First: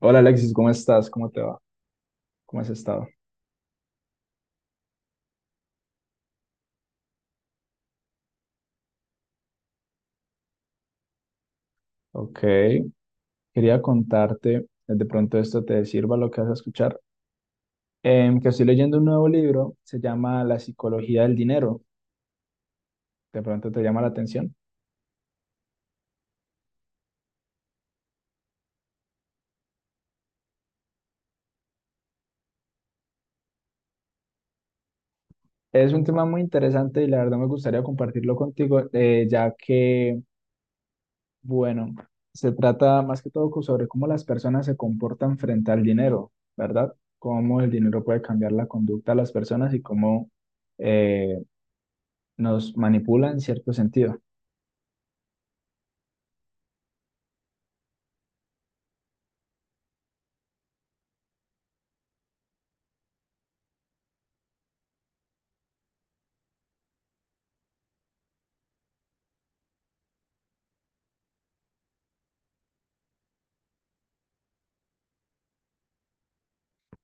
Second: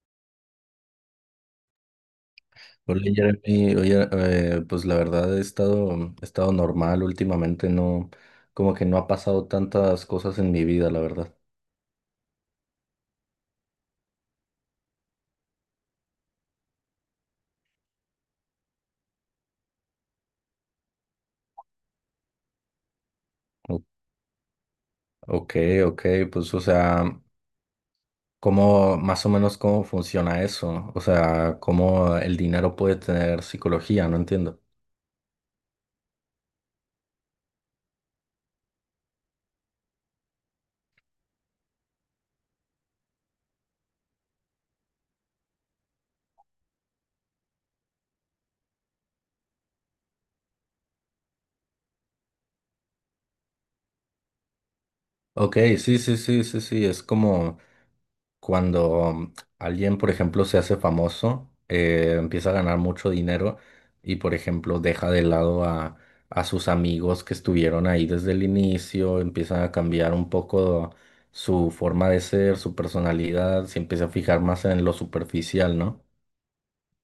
Hola Alexis, ¿cómo estás? ¿Cómo te va? ¿Cómo has Hola estado? Jeremy, oye, pues la verdad he estado normal últimamente, no, como que no ha pasado tantas cosas en mi vida, la verdad. Ok, quería contarte, de pronto esto te sirva lo que vas a escuchar, que estoy leyendo un nuevo libro, se llama La psicología del dinero, de pronto te O- llama la atención. Ok, ok, pues o sea, ¿cómo, más o menos cómo funciona eso? O sea, ¿cómo el dinero puede tener psicología? No entiendo. Es un tema muy interesante y la verdad me gustaría compartirlo contigo, ya que, bueno, se trata más que todo sobre cómo las personas se comportan frente al dinero, ¿verdad? Cómo el dinero puede cambiar la conducta de las personas y cómo eh, nos manipula en cierto sentido. Ok, sí, sí, sí, sí, sí, es como cuando alguien, por ejemplo, se hace famoso, empieza a ganar mucho dinero y, por ejemplo, deja de lado a sus amigos que estuvieron ahí desde el inicio, empiezan a cambiar un poco su forma de ser, su personalidad, se empieza a fijar más en lo superficial, ¿no?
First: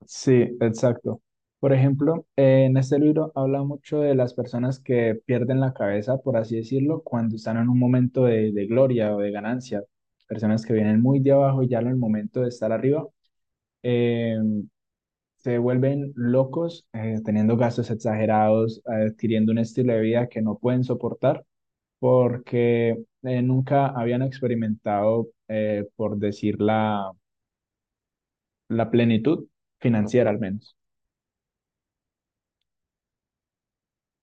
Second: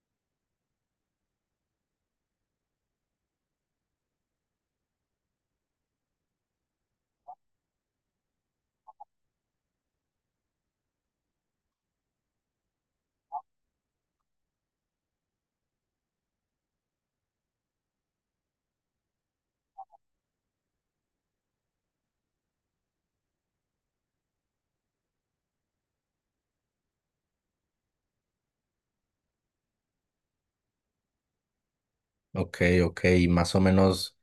Sí, exacto. Por ejemplo, en este libro habla mucho de las personas que pierden la cabeza, por así decirlo, cuando están en un momento de gloria o de ganancia. Personas que vienen muy de abajo y ya en el momento de estar arriba, eh, se vuelven locos, teniendo gastos exagerados, adquiriendo un estilo de vida que no pueden soportar porque nunca habían experimentado, por decir la plenitud financiera al menos. Ok, ok, y más o menos.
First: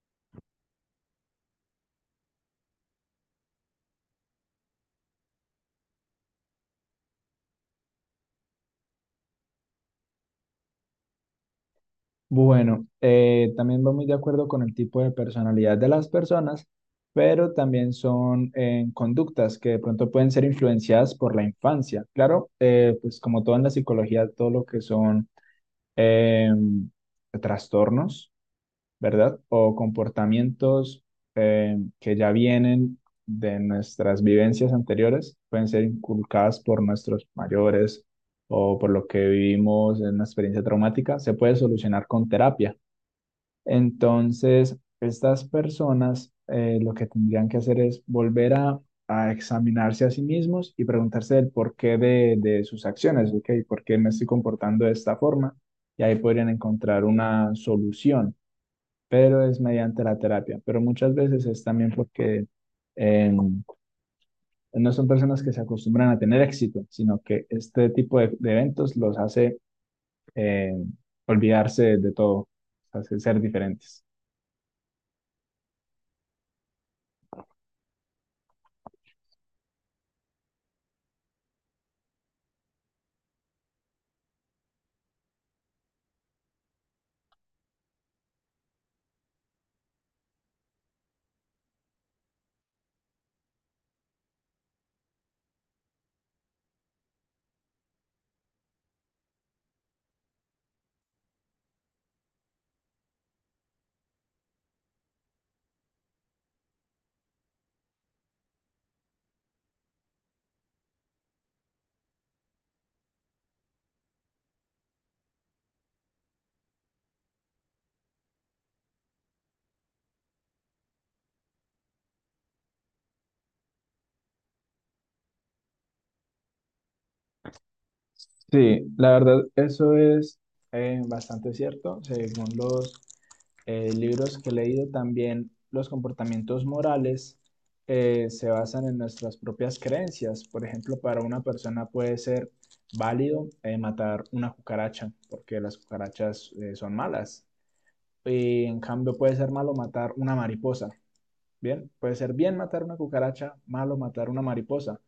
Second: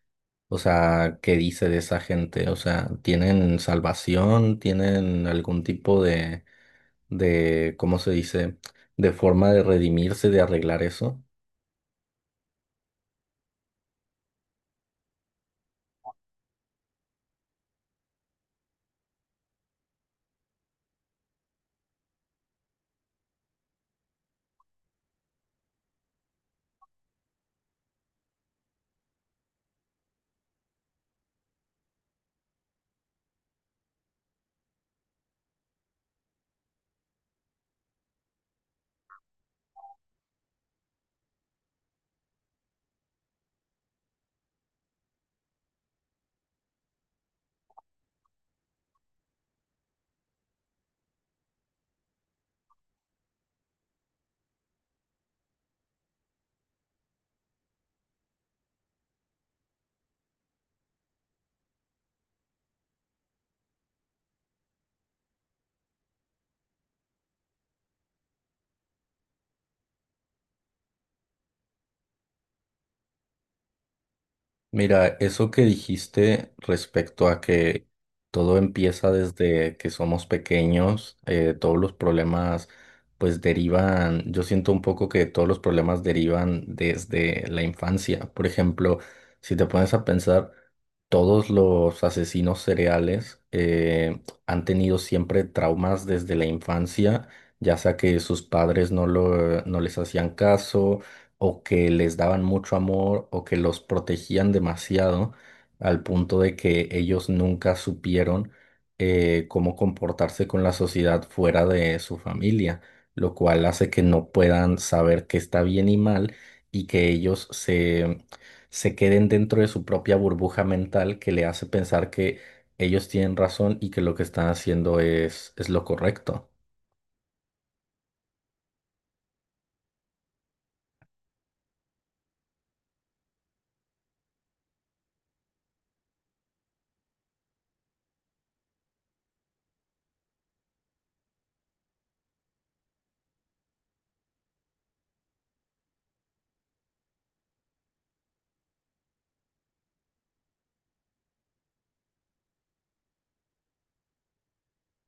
O sea, ¿qué dice de esa gente? O sea, ¿tienen salvación? ¿Tienen algún tipo de, ¿cómo se dice? De forma de redimirse, de arreglar eso? Bueno, también va muy de acuerdo con el tipo de personalidad de las personas, pero también son conductas que de pronto pueden ser influenciadas por la infancia. Claro, pues como todo en la psicología, todo lo que son eh, trastornos, ¿verdad? O comportamientos que ya vienen de nuestras vivencias anteriores, pueden ser inculcadas por nuestros mayores o por lo que vivimos en una experiencia traumática, se puede solucionar con terapia. Entonces, estas personas lo que tendrían que hacer es volver a examinarse a sí mismos y preguntarse el porqué de sus acciones, ¿ok? ¿Por qué me estoy comportando de esta forma? Y ahí podrían encontrar una solución, pero es mediante la terapia. Pero muchas veces es también porque eh, no son personas que se acostumbran a tener éxito, sino que este tipo de eventos los hace eh, olvidarse de todo, hace ser diferentes. Mira, eso que dijiste respecto a que todo empieza desde que somos pequeños, todos los problemas pues derivan, yo siento un poco que todos los problemas derivan desde la infancia. Por ejemplo, si te pones a pensar, todos los asesinos cereales han tenido siempre traumas desde la infancia, ya sea que sus padres no les hacían caso o que les daban mucho amor o que los protegían demasiado al punto de que ellos nunca supieron cómo comportarse con la sociedad fuera de su familia, lo cual hace que no puedan saber qué está bien y mal y que se queden dentro de su propia burbuja mental que le hace pensar que ellos tienen razón y que lo que están haciendo es lo correcto. Sí, la verdad, eso es bastante cierto. Según los libros que he leído, también los comportamientos morales se basan en nuestras propias creencias. Por ejemplo, para una persona puede ser válido matar una cucaracha, porque las cucarachas son malas. Y en cambio puede ser malo matar una mariposa. Bien, puede ser bien matar una cucaracha, malo matar una mariposa,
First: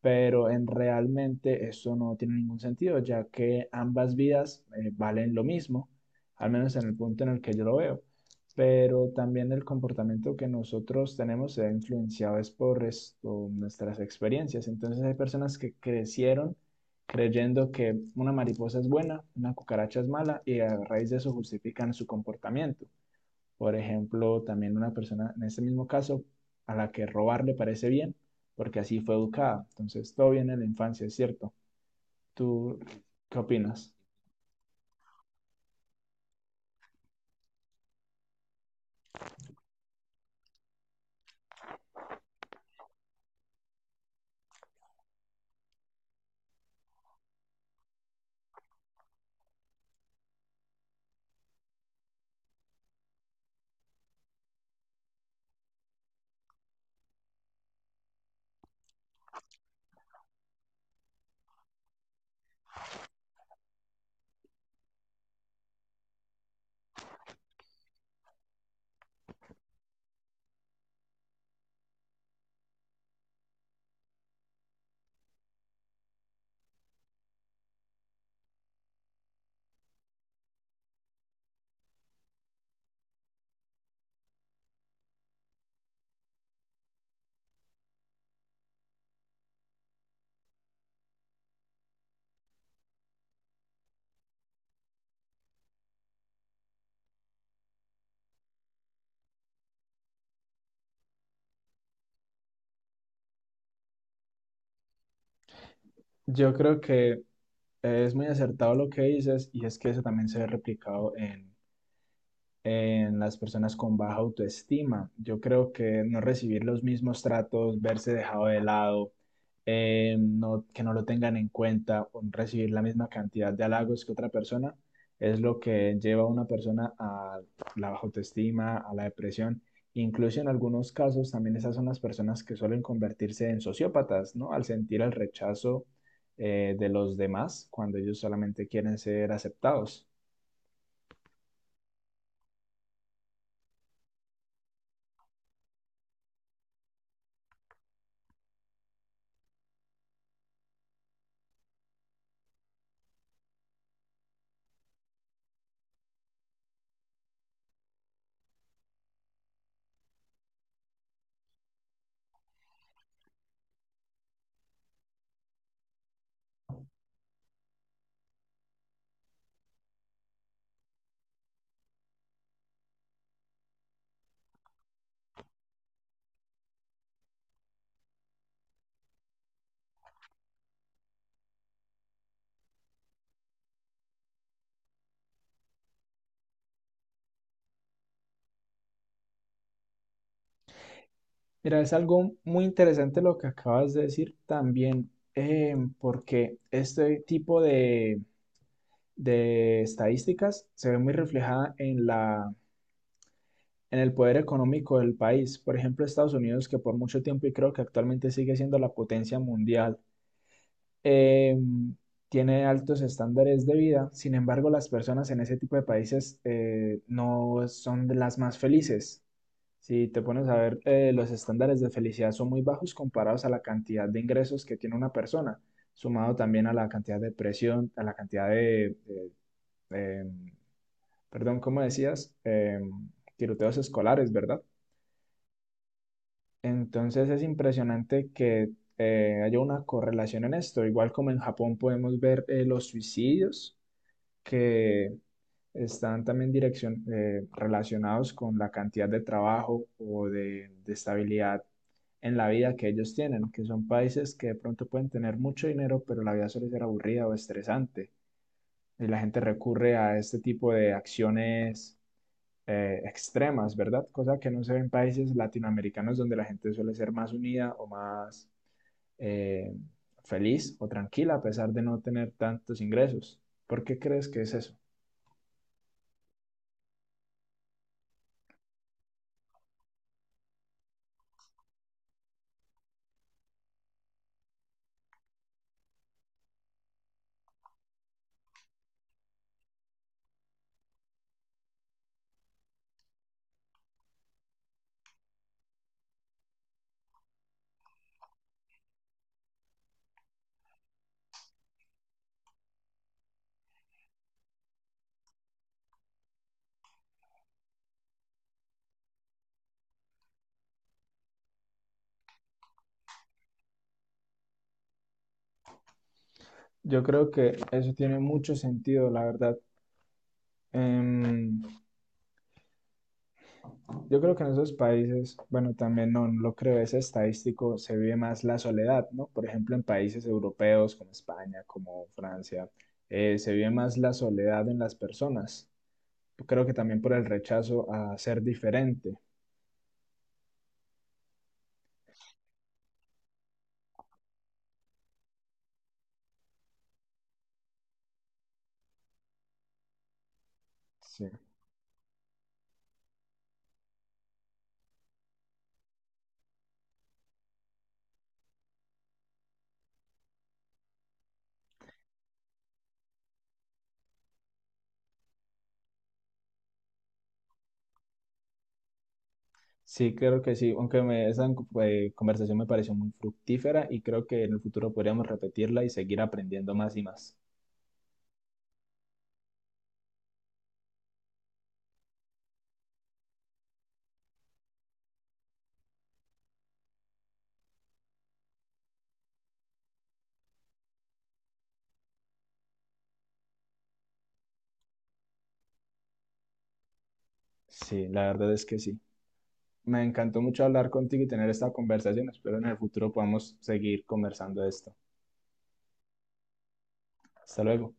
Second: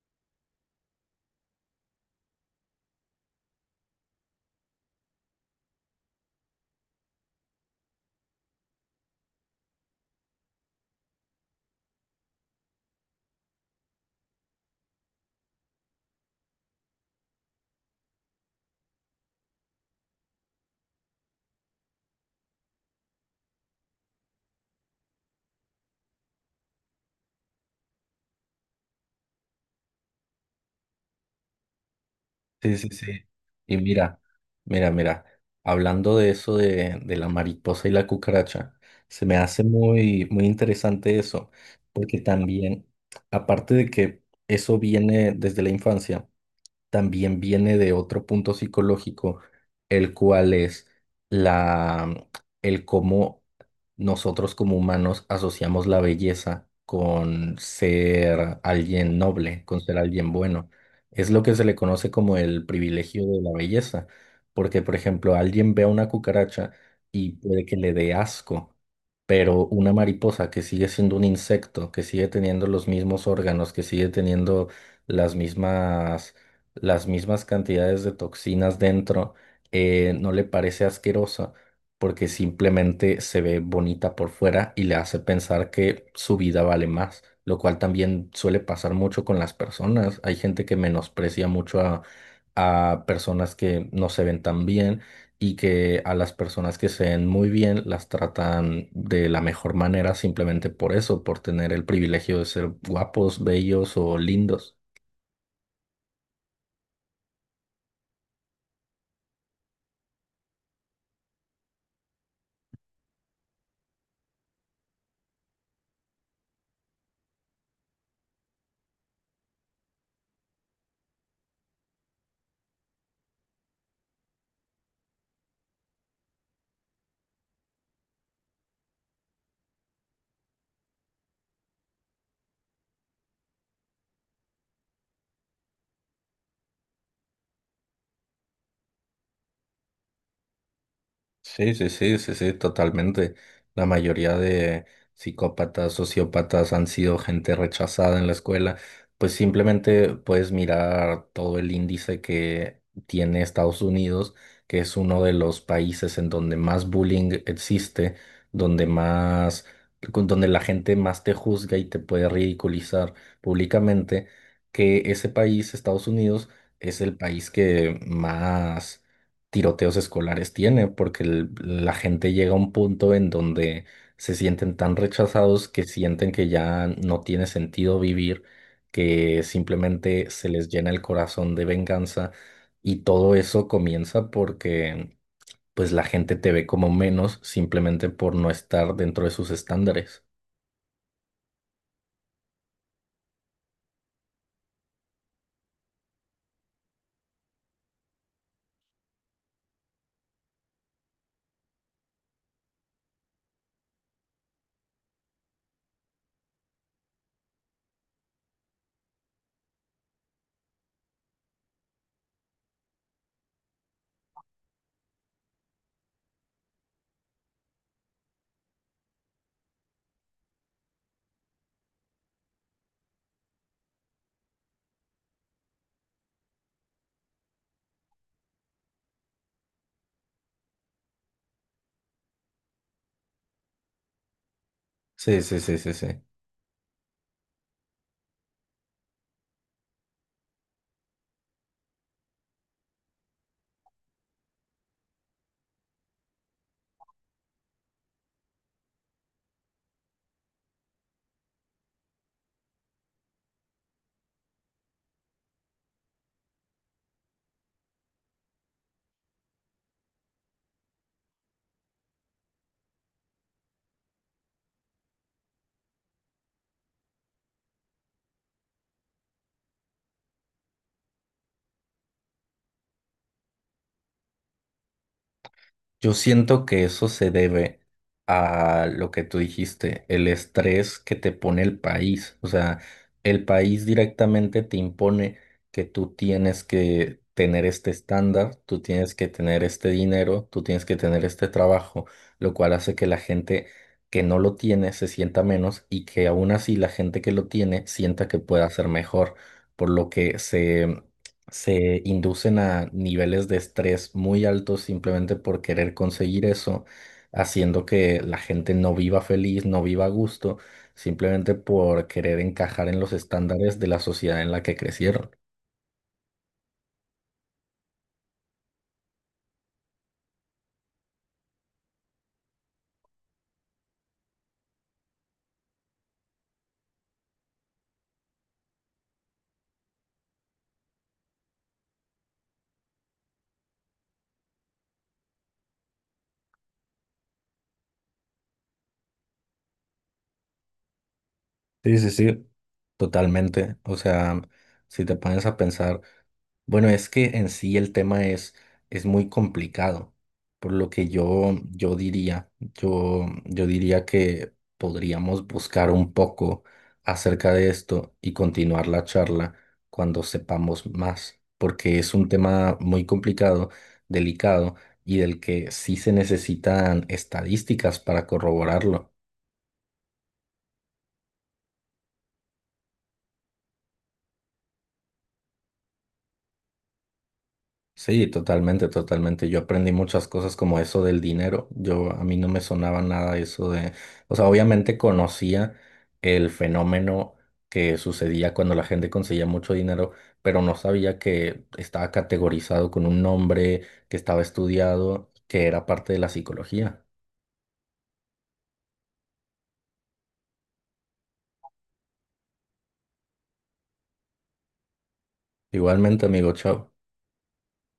pero en realmente eso no tiene ningún sentido, ya que ambas vidas valen lo mismo, al menos en el punto en el que yo lo veo. Pero también el comportamiento que nosotros tenemos se ha influenciado es por esto, nuestras experiencias. Entonces hay personas que crecieron creyendo que una mariposa es buena, una cucaracha es mala, y a raíz de eso justifican su comportamiento. Por ejemplo, también una persona, en este mismo caso, a la que robar le parece bien, porque así fue educada. Entonces, todo viene de la infancia, es cierto. Sí, ¿Tú sí, sí. qué Y opinas? mira, mira, mira, hablando de eso de la mariposa y la cucaracha, se me hace muy, muy interesante eso, porque también, aparte de que eso viene desde la infancia, también viene de otro punto psicológico, el cual es la, el cómo nosotros como humanos asociamos la belleza con ser alguien noble, con ser alguien bueno. Es lo que se le conoce como el privilegio de la belleza, porque por ejemplo, alguien ve a una cucaracha y puede que le dé asco. Pero una mariposa que sigue siendo un insecto, que sigue teniendo los mismos órganos, que sigue teniendo las mismas las mismas cantidades de toxinas dentro, no le parece asquerosa porque simplemente se ve bonita por fuera y le hace pensar que su vida vale más, lo cual también suele pasar mucho con las personas. Hay gente que menosprecia mucho a personas que no se ven tan bien y que a las personas que se ven muy bien las tratan de la mejor manera simplemente por eso, por tener el privilegio de ser guapos, bellos o lindos. Yo creo que es muy acertado lo que dices y es que eso también se ve replicado en las personas con baja autoestima. Yo creo que no recibir los mismos tratos, verse dejado de lado, no, que no lo tengan en cuenta, o no recibir la misma cantidad de halagos que otra persona, es lo que lleva a una persona a la baja autoestima, a la depresión. Incluso en algunos casos también esas son las personas que suelen convertirse en sociópatas, ¿no? Al sentir el rechazo de los demás cuando ellos solamente quieren ser aceptados. Sí, sí, sí, sí, sí, totalmente. La mayoría de psicópatas, sociópatas han sido gente rechazada en la escuela. Pues simplemente puedes mirar todo el índice que tiene Estados Unidos, que es uno de los países en donde más bullying existe, donde más, donde la gente más te juzga y te puede ridiculizar públicamente, que ese país, Estados Unidos, es el país que más tiroteos escolares tiene, porque la gente llega a un punto en donde se sienten tan rechazados que sienten que ya no tiene sentido vivir, que simplemente se les llena el corazón de venganza y todo eso comienza porque pues la gente te ve como menos simplemente por no estar dentro de sus estándares. Mira, es algo muy interesante lo que acabas de decir también, porque este tipo de estadísticas se ve muy reflejada en en el poder económico del país. Por ejemplo, Estados Unidos, que por mucho tiempo y creo que actualmente sigue siendo la potencia mundial, eh, tiene altos estándares de vida. Sin embargo, las personas en ese tipo de países no son de las más felices. Si te pones a ver, los estándares de felicidad son muy bajos comparados a la cantidad de ingresos que tiene una persona, sumado también a la cantidad de presión, a la cantidad de, eh, perdón, ¿cómo decías? Tiroteos escolares, ¿verdad? Sí, sí, sí, sí, sí. Entonces es impresionante que haya una correlación en esto, igual como en Japón podemos ver los suicidios, que están también relacionados con la cantidad de trabajo o de estabilidad en la vida que ellos tienen, que son países que de pronto pueden tener mucho dinero, pero la vida suele ser aburrida o estresante. Y la gente recurre a este tipo de acciones extremas, ¿verdad? Cosa que no se ve en países latinoamericanos donde la gente suele ser más unida o más eh, feliz o tranquila a pesar de no tener tantos ingresos. ¿Por qué crees que es eso? Yo siento que eso se debe a lo que tú dijiste, el estrés que te pone el país. O sea, el país directamente te impone que tú tienes que tener este estándar, tú tienes que tener este dinero, tú tienes que tener este trabajo, lo cual hace que la gente que no lo tiene se sienta menos y que aún así la gente que lo tiene sienta que puede hacer mejor, por lo que se inducen a niveles de estrés muy altos simplemente por querer conseguir eso, haciendo que la gente no viva feliz, no viva a gusto, simplemente por querer encajar en los estándares de la sociedad en la que crecieron. Yo creo que eso tiene mucho sentido, la verdad. Em, yo creo que en esos países, bueno, también no lo creo, es estadístico, se vive más la soledad, ¿no? Por ejemplo, en países europeos como España, como Francia, se vive más la soledad en las personas. Creo que también por el rechazo a ser diferente. Sí, sí, sí, totalmente. O sea, si te pones a pensar, bueno, es que en sí es muy complicado, por lo que Sí. Yo diría, yo diría que podríamos buscar un poco acerca de esto y continuar la charla cuando sepamos más, porque es un tema muy complicado, delicado y del que sí se necesitan estadísticas para corroborarlo. Sí, creo que sí, aunque esa conversación me pareció muy fructífera y creo que en el futuro podríamos repetirla y seguir aprendiendo más y más. Sí, totalmente, totalmente. Yo aprendí muchas cosas como eso del dinero. Yo a mí no me sonaba nada eso de, o sea, obviamente conocía el fenómeno que sucedía cuando la gente conseguía mucho dinero, pero no sabía que estaba categorizado con un nombre, que estaba estudiado, que era parte de la psicología. Sí, la verdad es que sí. Me encantó mucho hablar contigo y tener esta conversación. Espero en el futuro podamos seguir conversando de esto. Igualmente, amigo, chao. Hasta luego.